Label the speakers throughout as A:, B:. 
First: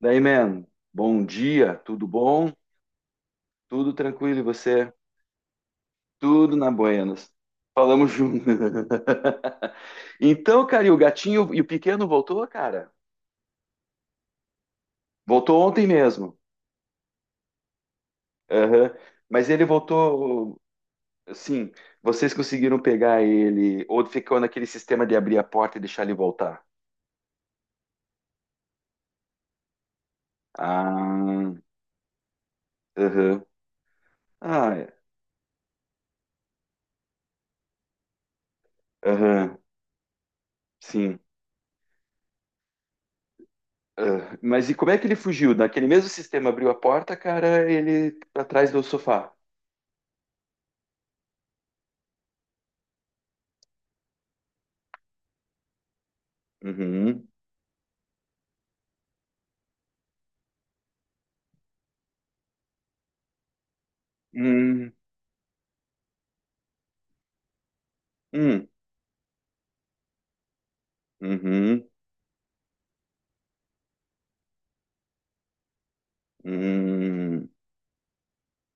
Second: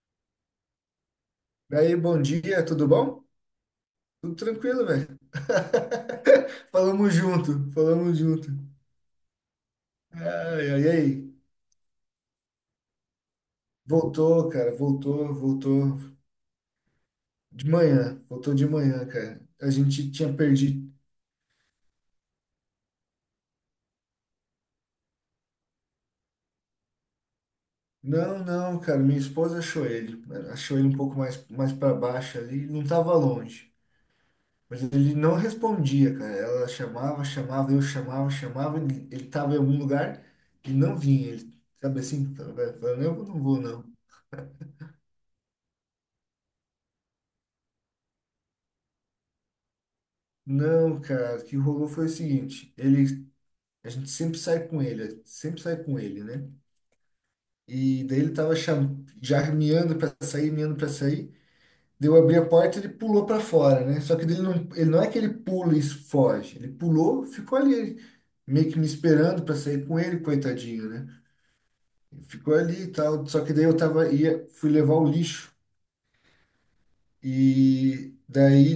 A: Daí, man, bom dia,
B: Daí,
A: tudo
B: bom
A: bom?
B: dia, tudo bom?
A: Tudo
B: Tudo
A: tranquilo e
B: tranquilo,
A: você?
B: velho.
A: Tudo na
B: Falamos
A: Buenas.
B: junto,
A: Falamos
B: falamos
A: junto.
B: junto.
A: Então,
B: Ai, ai,
A: cara, e o
B: ai.
A: gatinho e o pequeno voltou, cara?
B: Voltou, cara, voltou,
A: Voltou ontem mesmo.
B: voltou de
A: Aham.
B: manhã, cara.
A: Mas ele
B: A gente tinha
A: voltou,
B: perdido.
A: assim, vocês conseguiram pegar ele ou ficou naquele sistema de abrir a porta e deixar ele voltar?
B: Não, não, cara, minha esposa achou ele. Achou ele um pouco mais,
A: Ah,
B: mais para baixo ali, não tava
A: aham.
B: longe.
A: Ah,
B: Mas
A: é.
B: ele não respondia, cara. Ela chamava, chamava, eu chamava, chamava, ele tava
A: Aham,
B: em algum lugar e não
A: sim.
B: vinha. Ele, sabe assim, falando, eu não vou, não.
A: Ah, mas e como é que ele fugiu? Naquele mesmo sistema abriu a porta, cara, ele tá atrás do sofá.
B: Não, cara, o que rolou foi o seguinte, ele, a gente sempre sai com ele, sempre sai com ele, né?
A: Uhum.
B: E daí ele tava já miando pra sair, miando pra sair. Daí eu abri a porta, ele pulou pra fora, né? Só que daí ele
A: Hum,
B: não é que ele pula e foge, ele pulou, ficou ali
A: hum,
B: meio que me esperando pra sair com ele, coitadinho, né?
A: uhum,
B: Ficou ali e tal, só que daí eu tava ia fui levar o lixo
A: hum,
B: e daí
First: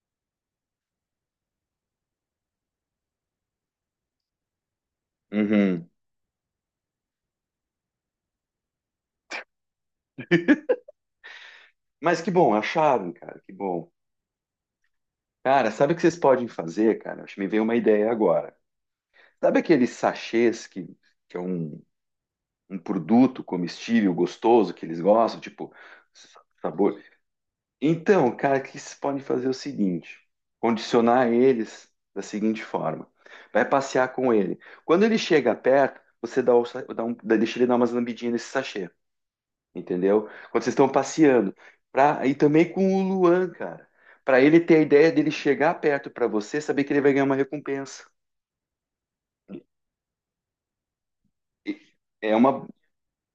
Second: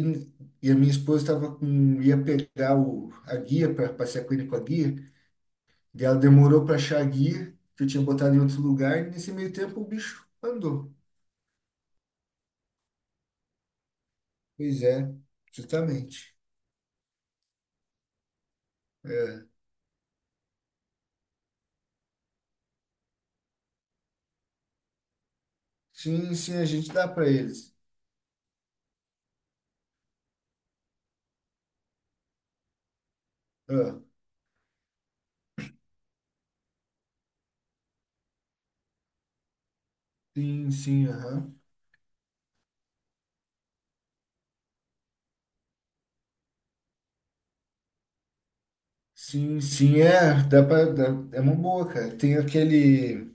B: e a minha esposa tava com ia pegar o a guia para passear com ele com a guia.
A: uhum.
B: E ela demorou para achar a guia, que eu tinha botado em outro lugar, e nesse meio tempo o bicho andou.
A: Mas que bom, acharam, cara, que bom.
B: Pois é,
A: Cara, sabe o que vocês
B: justamente.
A: podem fazer, cara? Acho que me veio uma ideia agora.
B: É.
A: Sabe aqueles sachês que é um produto comestível gostoso que eles gostam, tipo
B: Sim,
A: sa-
B: sim, a gente
A: sabor?
B: dá para eles.
A: Então, cara, o que vocês podem fazer é o seguinte: condicionar eles da seguinte forma. Vai
B: Ah,
A: passear com ele. Quando ele chega perto, você dá, o sa- dá um, deixa ele dar umas lambidinhas nesse sachê. Entendeu? Quando vocês
B: sim,
A: estão
B: sim, aham.
A: passeando, pra, e também com o Luan, cara, para ele ter a ideia dele chegar perto para você, saber que ele vai ganhar uma recompensa.
B: Sim, sim, é, dá para, é uma
A: E-
B: boa, cara.
A: é
B: Tem
A: uma.
B: aquele,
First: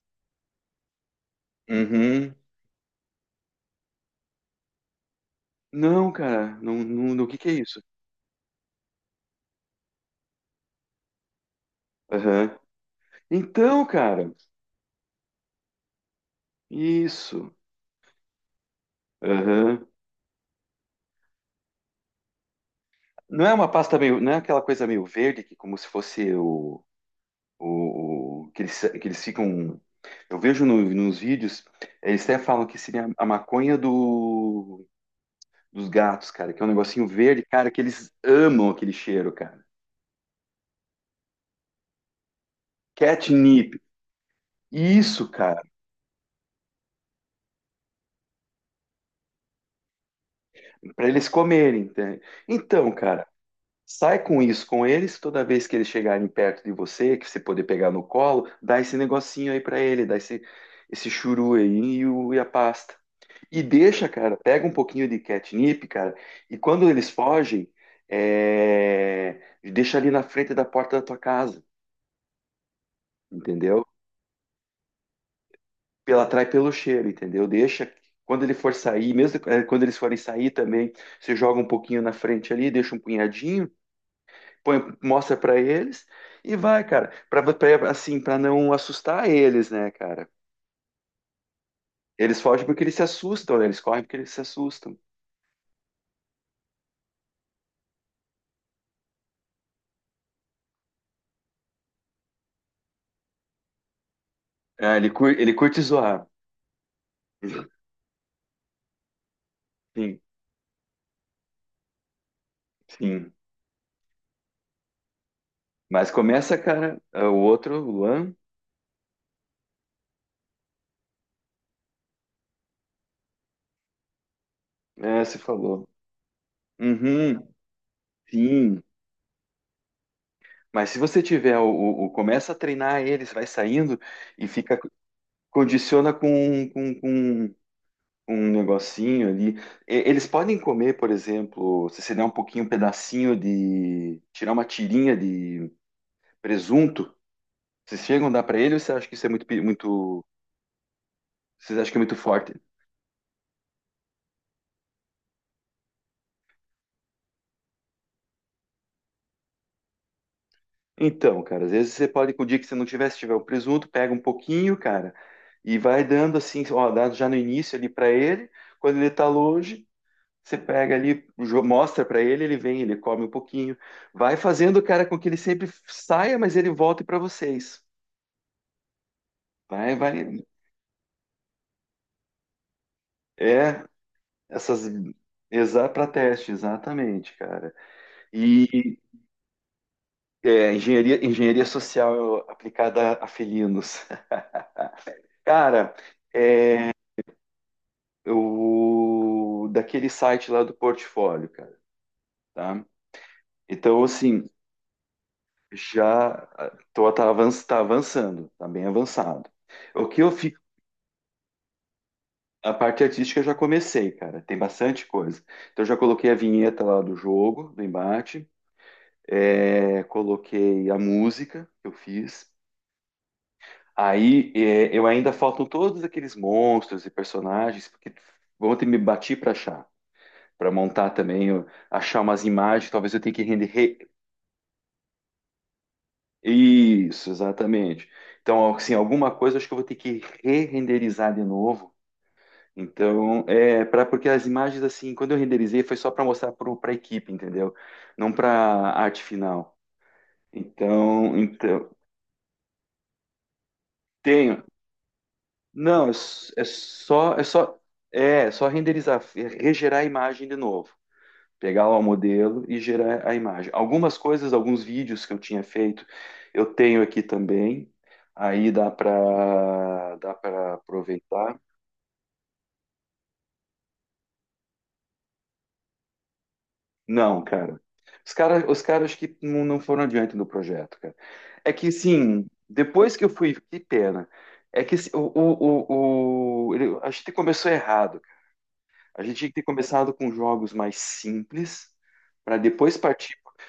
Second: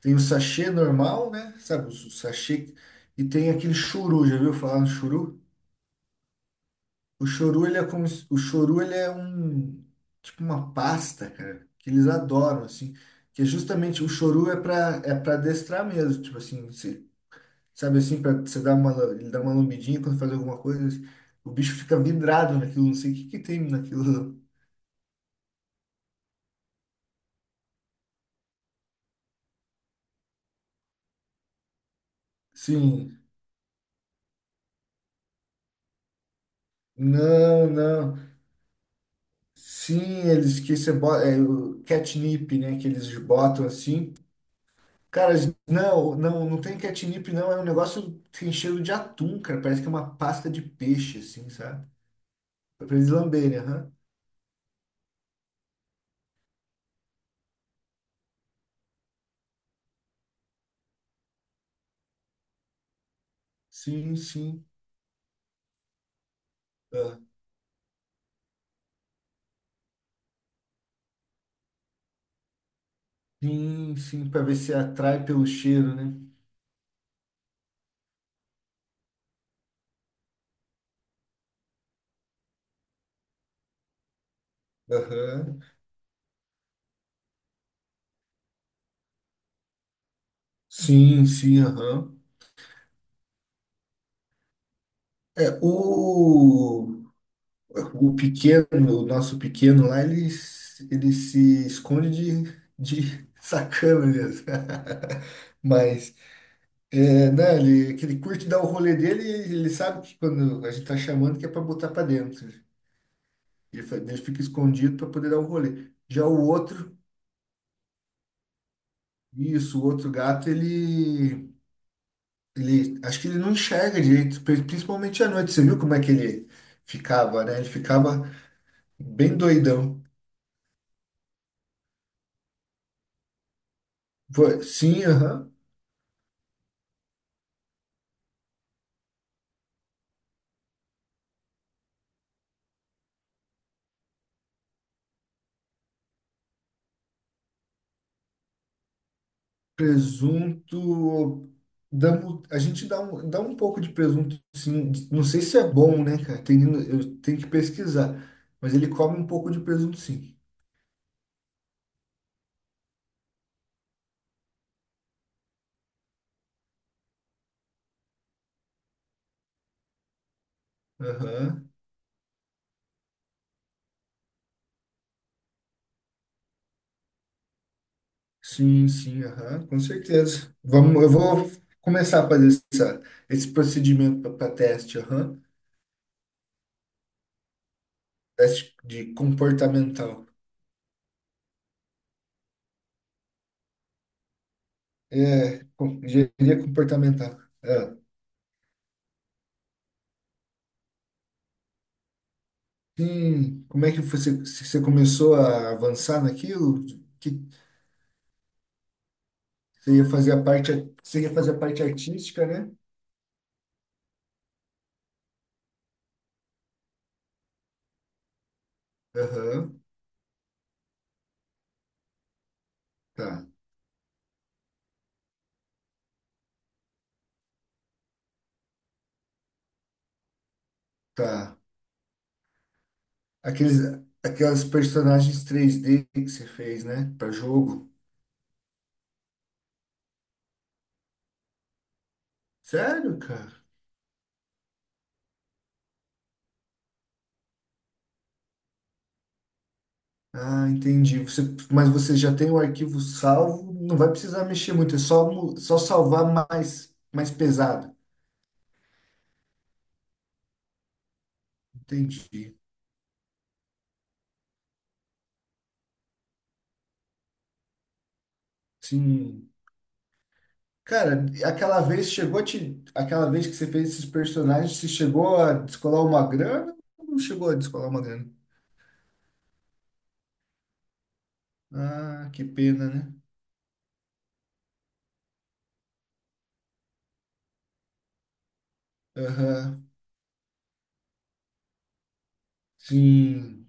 B: tem o sachê normal, né? Sabe, o
A: Uhum.
B: sachê, e tem aquele churu, já viu falar no churu?
A: Não, cara, não, não, não-
B: O
A: o que que é
B: choru, ele
A: isso?
B: é como, o choru, ele é um, tipo uma pasta, cara, que eles
A: Aham.
B: adoram, assim, que é
A: Então,
B: justamente, o
A: cara,
B: choru é pra adestrar mesmo, tipo assim, você,
A: isso.
B: sabe assim, pra você dar uma, ele dá uma
A: Aham.
B: lambidinha quando faz alguma coisa, assim, o bicho fica vidrado naquilo, não sei o que que
A: Não é
B: tem
A: uma pasta meio, não é
B: naquilo.
A: aquela coisa meio verde que como se fosse o que eles ficam. Eu vejo no- nos vídeos, eles até falam que seria
B: Sim,
A: a maconha do dos gatos, cara, que é um negocinho verde,
B: não,
A: cara, que eles
B: não.
A: amam aquele cheiro, cara.
B: Sim, eles que você bota, é o catnip, né, que eles botam
A: Catnip.
B: assim.
A: Isso,
B: Cara,
A: cara,
B: não, não, não tem catnip, não. É um negócio que tem cheiro de atum, cara. Parece que é uma pasta de
A: para
B: peixe,
A: eles
B: assim,
A: comerem,
B: sabe?
A: entende?
B: É
A: Então,
B: pra eles
A: cara,
B: lamberem, aham.
A: sai com isso com eles, toda vez que eles chegarem perto de você, que você poder pegar no colo, dá esse negocinho aí para ele, dá esse churu aí e, o- e a pasta. E deixa,
B: Sim,
A: cara,
B: sim.
A: pega um pouquinho de catnip, cara, e quando eles
B: Ah,
A: fogem, é, deixa ali na frente da porta da tua casa, entendeu?
B: sim, sim, pra ver se atrai pelo cheiro, né?
A: Pela atrai pelo cheiro, entendeu? Deixa quando ele for sair, mesmo quando eles forem sair também, você joga um pouquinho na frente ali, deixa um punhadinho, põe, mostra pra
B: Aham.
A: eles e vai, cara, pra pra- assim, para não assustar eles, né, cara?
B: Sim, sim, aham.
A: Eles fogem porque eles se assustam, né? Eles correm porque eles se assustam.
B: É, o pequeno, o nosso pequeno lá, ele, ele se esconde de sacana mesmo.
A: Ah, ele curte
B: Mas.
A: zoar.
B: É, né, ele, que ele curte dar o rolê dele e ele sabe que
A: Sim,
B: quando a gente tá chamando que é para botar para dentro.
A: sim.
B: Ele, ele fica escondido para poder dar o rolê.
A: Mas
B: Já o
A: começa,
B: outro,
A: cara, ah, o outro, o Luan,
B: isso, o outro gato, ele, acho que ele não enxerga direito, principalmente
A: é,
B: à
A: você
B: noite. Você viu
A: falou.
B: como é que ele
A: Uhum,
B: ficava, né? Ele ficava
A: sim.
B: bem doidão.
A: Mas se você tiver o começa a treinar eles, vai saindo e fica
B: Sim, aham.
A: condiciona com um negocinho ali. E- eles podem comer, por exemplo, se você der um pouquinho, um pedacinho de, tirar uma tirinha de presunto, vocês chegam a dar para ele ou você acha que isso é muito, pe- muito,
B: Presunto.
A: vocês acham que é muito forte?
B: A gente dá um pouco de presunto, sim. Não sei se é bom, né, cara? Tem, eu tenho que pesquisar. Mas ele come um pouco de presunto, sim.
A: Então, cara, às vezes você pode, com o dia que você não tiver, se tiver o presunto, pega um pouquinho, cara, e vai dando assim, ó, dá já no início ali para ele, quando ele tá longe. Você pega ali, jo-
B: Aham.
A: mostra para ele, ele vem, ele come um pouquinho, vai fazendo, o cara, com que ele sempre saia, mas ele volte para vocês.
B: Sim, sim, aham. Com
A: Vai, vai.
B: certeza. Vamos, eu vou começar a fazer essa, esse
A: É,
B: procedimento para
A: essas.
B: teste, aham.
A: Exa para teste, exatamente, cara.
B: Teste
A: E
B: de comportamental.
A: é, engenharia social aplicada a felinos.
B: É,
A: Cara,
B: engenharia comportamental. É.
A: o daquele site lá do portfólio, cara, tá?
B: Sim, como é que
A: Então, assim,
B: você, se você começou a avançar
A: já
B: naquilo?
A: tô, tá, avan- tá avançando, tá bem avançado.
B: Você ia
A: O que eu,
B: fazer a
A: fi-
B: parte, você ia fazer a parte artística, né?
A: a parte artística eu já comecei, cara. Tem bastante coisa. Então eu já coloquei a vinheta lá do jogo, do embate.
B: Aham,
A: É, coloquei a música que eu fiz.
B: tá,
A: Aí é, eu ainda faltam todos aqueles monstros e personagens porque vão ter que me bater para achar, para montar também,
B: tá.
A: eu- achar umas imagens. Talvez eu tenha que render.
B: Aqueles,
A: Re-
B: aquelas personagens 3D que você fez, né?
A: isso,
B: Para jogo.
A: exatamente. Então, assim, alguma coisa eu acho que eu vou ter que re-renderizar de novo.
B: Sério,
A: Então,
B: cara?
A: é para porque as imagens assim, quando eu renderizei foi só para mostrar para a equipe, entendeu? Não para arte final.
B: Ah, entendi.
A: Então,
B: Você, mas
A: então
B: você já tem o arquivo salvo, não vai precisar
A: tenho.
B: mexer muito, é só, só
A: Não, é,
B: salvar
A: s- é
B: mais, mais
A: só é só
B: pesado.
A: é só renderizar, é regerar a imagem de novo. Pegar lá o
B: Entendi.
A: modelo e gerar a imagem. Algumas coisas, alguns vídeos que eu tinha feito, eu tenho aqui também. Aí dá
B: Sim.
A: para dá para
B: Cara,
A: aproveitar.
B: aquela vez chegou a te, aquela vez que você fez esses personagens, você chegou a descolar uma grana ou não
A: Não,
B: chegou a
A: cara.
B: descolar uma grana?
A: Os cara, os caras que não, não foram adiante no projeto, cara. É que,
B: Ah, que
A: sim,
B: pena, né?
A: depois que eu fui, que pena. É que assim, o ele- a gente começou errado. A gente tinha que ter
B: Aham.
A: começado com jogos mais simples, para depois partir.
B: Sim,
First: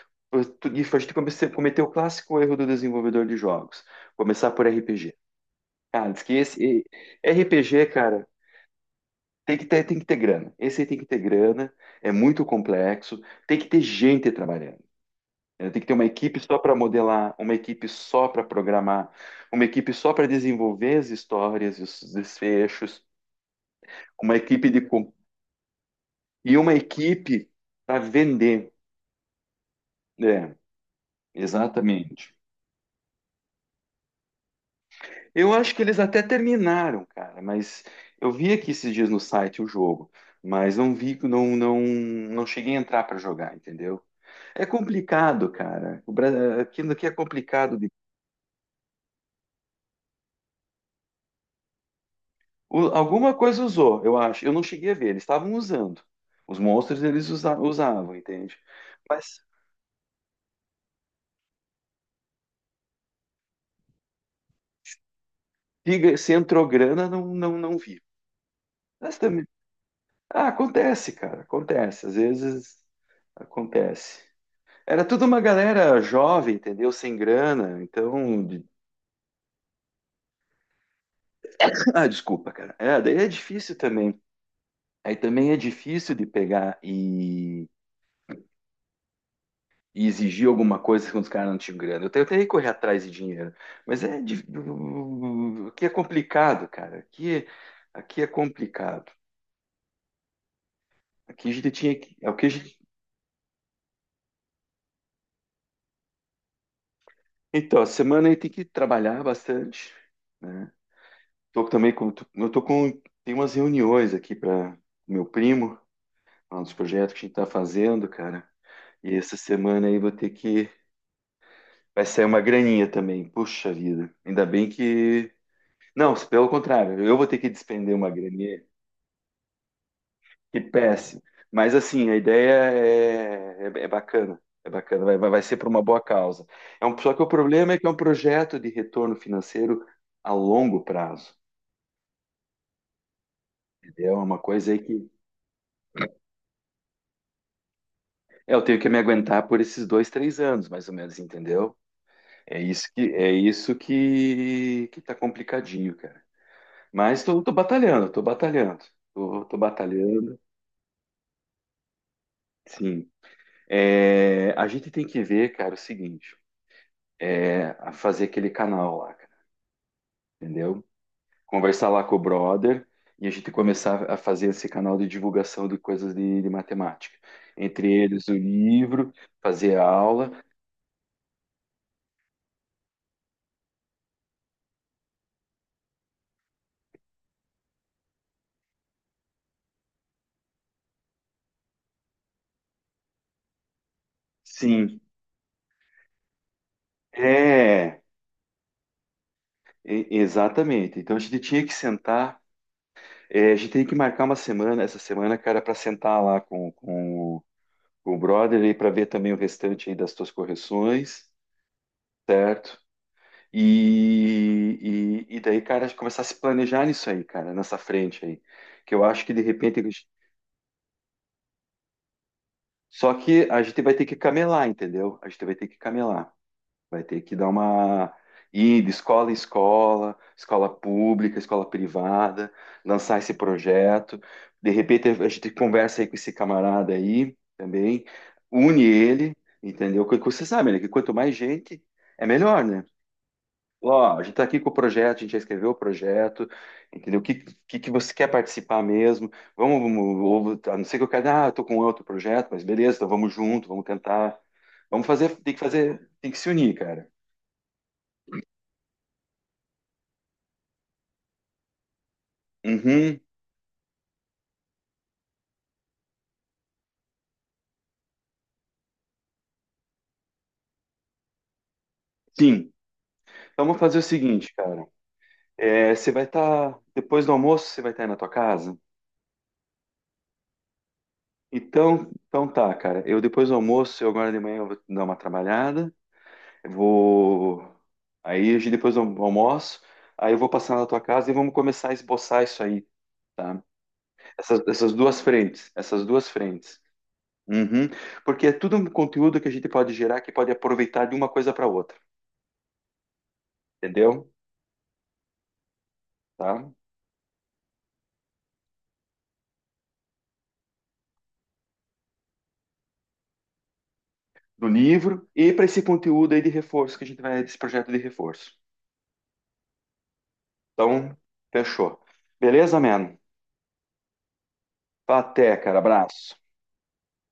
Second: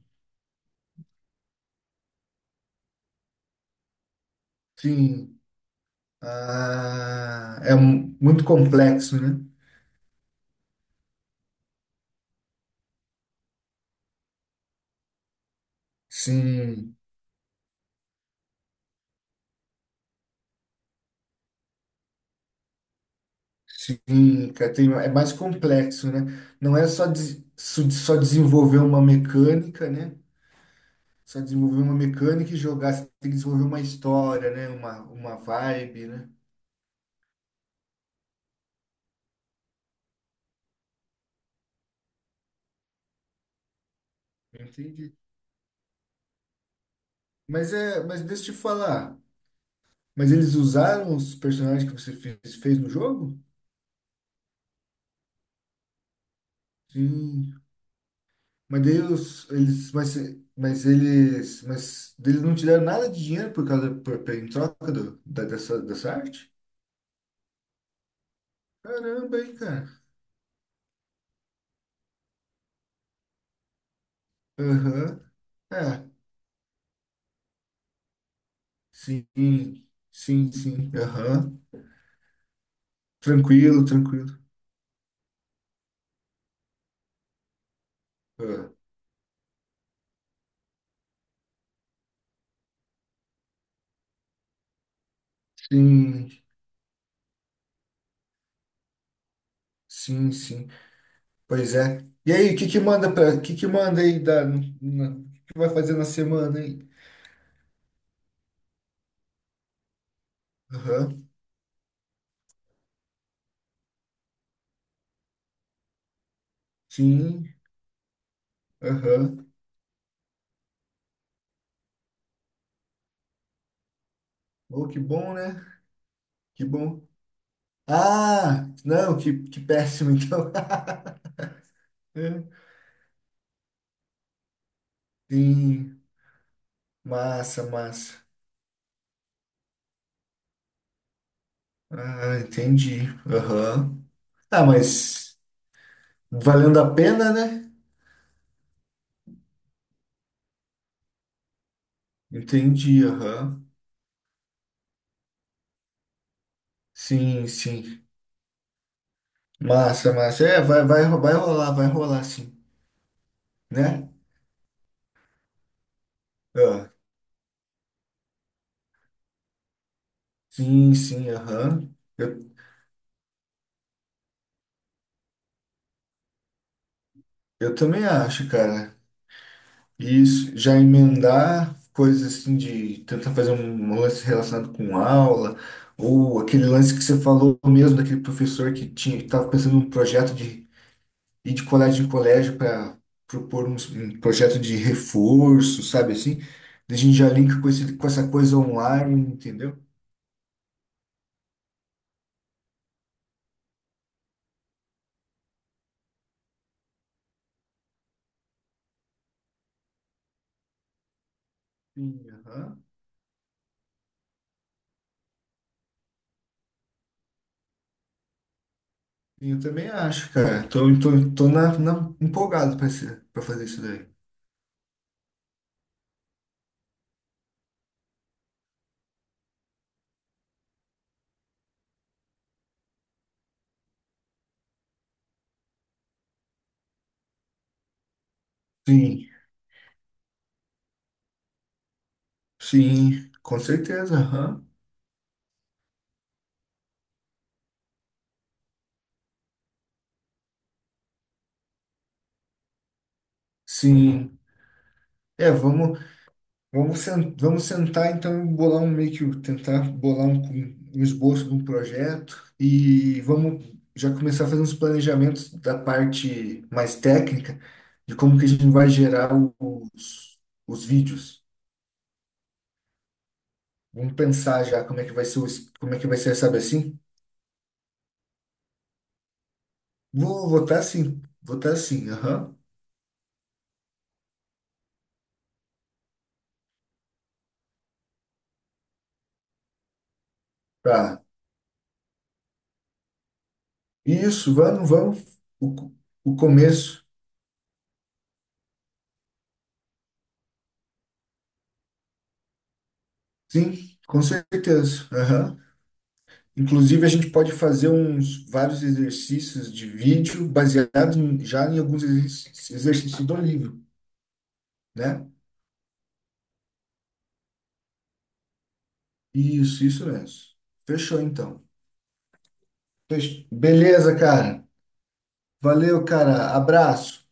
A: E a gente comece- cometeu o clássico erro do desenvolvedor de jogos. Começar por RPG.
B: sim.
A: Cara, diz que esse e-
B: Ah,
A: RPG, cara,
B: muito complexo, né?
A: tem que ter grana. Esse aí tem que ter grana, é muito complexo, tem que ter gente trabalhando. Ela tem que ter uma equipe só para
B: Sim,
A: modelar, uma equipe só para programar, uma equipe só para desenvolver as histórias e os desfechos, uma
B: sim,
A: equipe
B: cara,
A: de
B: é
A: com-
B: mais complexo, né?
A: e uma
B: Não é só,
A: equipe para
B: só
A: vender.
B: desenvolver uma mecânica, né?
A: É,
B: Só desenvolver uma
A: exatamente.
B: mecânica e jogar, você tem que desenvolver uma história, né? Uma
A: Eu acho que eles
B: vibe,
A: até
B: né?
A: terminaram, cara, mas eu vi aqui esses dias no site o jogo, mas não vi, não, não, não cheguei a entrar para jogar, entendeu? É
B: Entendi.
A: complicado, cara. O Bra- aquilo aqui é
B: Mas
A: complicado.
B: é, mas deixa eu te falar. Mas eles usaram os personagens que você fez, fez
A: O-
B: no
A: alguma
B: jogo?
A: coisa usou, eu acho. Eu não cheguei a ver, eles estavam usando. Os monstros eles usa-
B: Sim.
A: usavam, entende?
B: Mas daí
A: Mas
B: os, eles, mas eles não te deram nada de dinheiro por causa, em troca do, da, dessa, dessa
A: diga, se
B: arte?
A: entrou grana, não, não, não vi. Mas
B: Caramba,
A: também.
B: hein, cara.
A: Ah, acontece, cara, acontece. Às vezes acontece. Era
B: Aham.
A: tudo uma galera
B: É,
A: jovem, entendeu? Sem grana, então. De-
B: sim, sim, sim. Aham.
A: ah, desculpa, cara. É, daí é difícil
B: Tranquilo,
A: também.
B: tranquilo.
A: Aí também é difícil de pegar
B: Ah,
A: e exigir alguma coisa quando os caras não tinham grana. Eu tenho que correr atrás de dinheiro. Mas é. Dif- aqui é
B: sim,
A: complicado, cara. Aqui, aqui é complicado.
B: sim, sim.
A: Aqui a gente
B: Pois
A: tinha
B: é.
A: que. É
B: E
A: o que a
B: aí, o que
A: gente-
B: que manda pra, o que que vai fazer na semana aí?
A: então, a semana aí tem que trabalhar bastante, né?
B: Aham.
A: Tô também com. Tô- eu tô com. Tem umas reuniões aqui para meu primo, um dos projetos que a gente tá
B: Sim,
A: fazendo, cara. E essa
B: aham.
A: semana aí vou ter que. Vai sair uma graninha também. Puxa vida. Ainda bem
B: Oh, que
A: que.
B: bom, né?
A: Não, pelo
B: Que bom.
A: contrário, eu vou ter que despender uma graninha.
B: Ah, não, que péssimo, então.
A: Que péssimo. Mas assim, a ideia é bacana, é bacana, vai, vai ser para uma boa
B: Sim,
A: causa. É um, só que o
B: massa,
A: problema é que é um
B: massa.
A: projeto de retorno financeiro a longo prazo,
B: Ah, entendi. Aham.
A: entendeu? É uma
B: Ah,
A: coisa aí que
B: mas valendo a pena, né?
A: é, eu tenho que me aguentar por esses dois, três anos, mais ou menos, entendeu? É isso que
B: Entendi,
A: é
B: aham.
A: isso que que tá complicadinho, cara. Mas tô,
B: Sim,
A: tô
B: sim.
A: batalhando, tô batalhando, tô, tô
B: Massa,
A: batalhando.
B: massa. É, vai, vai, vai rolar, sim.
A: Sim,
B: Né?
A: é, a gente tem que ver, cara, o seguinte,
B: Ah,
A: é a fazer aquele canal lá, cara, entendeu?
B: sim, sim,
A: Conversar
B: aham.
A: lá com o
B: Eu,
A: brother e a gente começar a fazer esse canal de divulgação de coisas de matemática.
B: eu
A: Entre
B: também
A: eles o
B: acho, cara.
A: livro, fazer a aula.
B: Isso, já emendar coisas assim de tentar fazer um lance relacionado com aula, ou aquele lance que você falou mesmo daquele professor que tinha, que estava pensando num projeto de ir de colégio em colégio para propor um, projeto de
A: Sim,
B: reforço, sabe assim? Daí a gente já linka com esse,
A: é,
B: com essa coisa online, entendeu?
A: e- exatamente. Então a gente tinha que sentar, é, a gente tem que marcar uma semana, essa semana, cara, para sentar lá com com o brother e para ver também o restante aí das tuas correções,
B: Sim,
A: certo?
B: aham.
A: E daí, cara, começar a se planejar nisso aí, cara, nessa frente aí. Que eu acho que de
B: Sim, eu
A: repente
B: também acho, cara. Tô empolgado
A: só
B: para
A: que a
B: fazer
A: gente
B: isso
A: vai ter
B: daí.
A: que camelar, entendeu? A gente vai ter que camelar. Vai ter que dar uma ir de escola em escola, escola pública, escola privada, lançar esse projeto. De repente a gente conversa aí com esse camarada aí também, une
B: Sim,
A: ele, entendeu? Porque você sabe, né, que quanto mais gente, é melhor, né?
B: sim, com
A: Ó,
B: certeza,
A: a gente está aqui
B: aham.
A: com o projeto, a gente já escreveu o projeto, entendeu? O que você quer participar mesmo? Vamos, vamos- ou- a não ser que eu quero, ah, eu tô com outro projeto, mas beleza, então vamos junto, vamos
B: Sim.
A: tentar. Vamos
B: É, vamos.
A: fazer, tem que se unir,
B: Vamos,
A: cara.
B: vamos sentar então e bolar um meio que tentar bolar um, um esboço de um projeto
A: Uhum,
B: e vamos já começar a fazer uns planejamentos da parte mais técnica de como que a gente vai gerar os, os vídeos.
A: sim. Então, vamos fazer o
B: Vamos
A: seguinte,
B: pensar já
A: cara.
B: como é que vai ser o,
A: É,
B: como é que
A: você
B: vai
A: vai
B: ser, sabe
A: estar,
B: assim?
A: depois do almoço, você vai estar aí na tua casa?
B: Vou votar
A: Então,
B: sim,
A: então
B: aham.
A: tá, cara. Eu depois do almoço, eu agora de manhã eu vou dar uma trabalhada. Eu vou. Aí a gente depois eu almoço, aí eu vou passar na tua
B: Tá.
A: casa e vamos começar a esboçar isso aí, tá?
B: Isso,
A: Essas,
B: vamos,
A: essas duas
B: vamos.
A: frentes, essas duas
B: O
A: frentes.
B: começo,
A: Uhum. Porque é tudo um conteúdo que a gente pode gerar que pode aproveitar de uma coisa para outra,
B: sim, com
A: entendeu?
B: certeza. Aham.
A: Tá?
B: Inclusive, a gente pode fazer uns vários exercícios de vídeo baseados já em alguns exercícios do livro,
A: Do livro
B: né?
A: e para esse conteúdo aí de reforço que a gente vai, desse projeto de reforço.
B: Isso mesmo.
A: Então,
B: Fechou, então.
A: fechou. Beleza, mano?
B: Beleza, cara.
A: Até, cara.
B: Valeu,
A: Abraço.
B: cara. Abraço.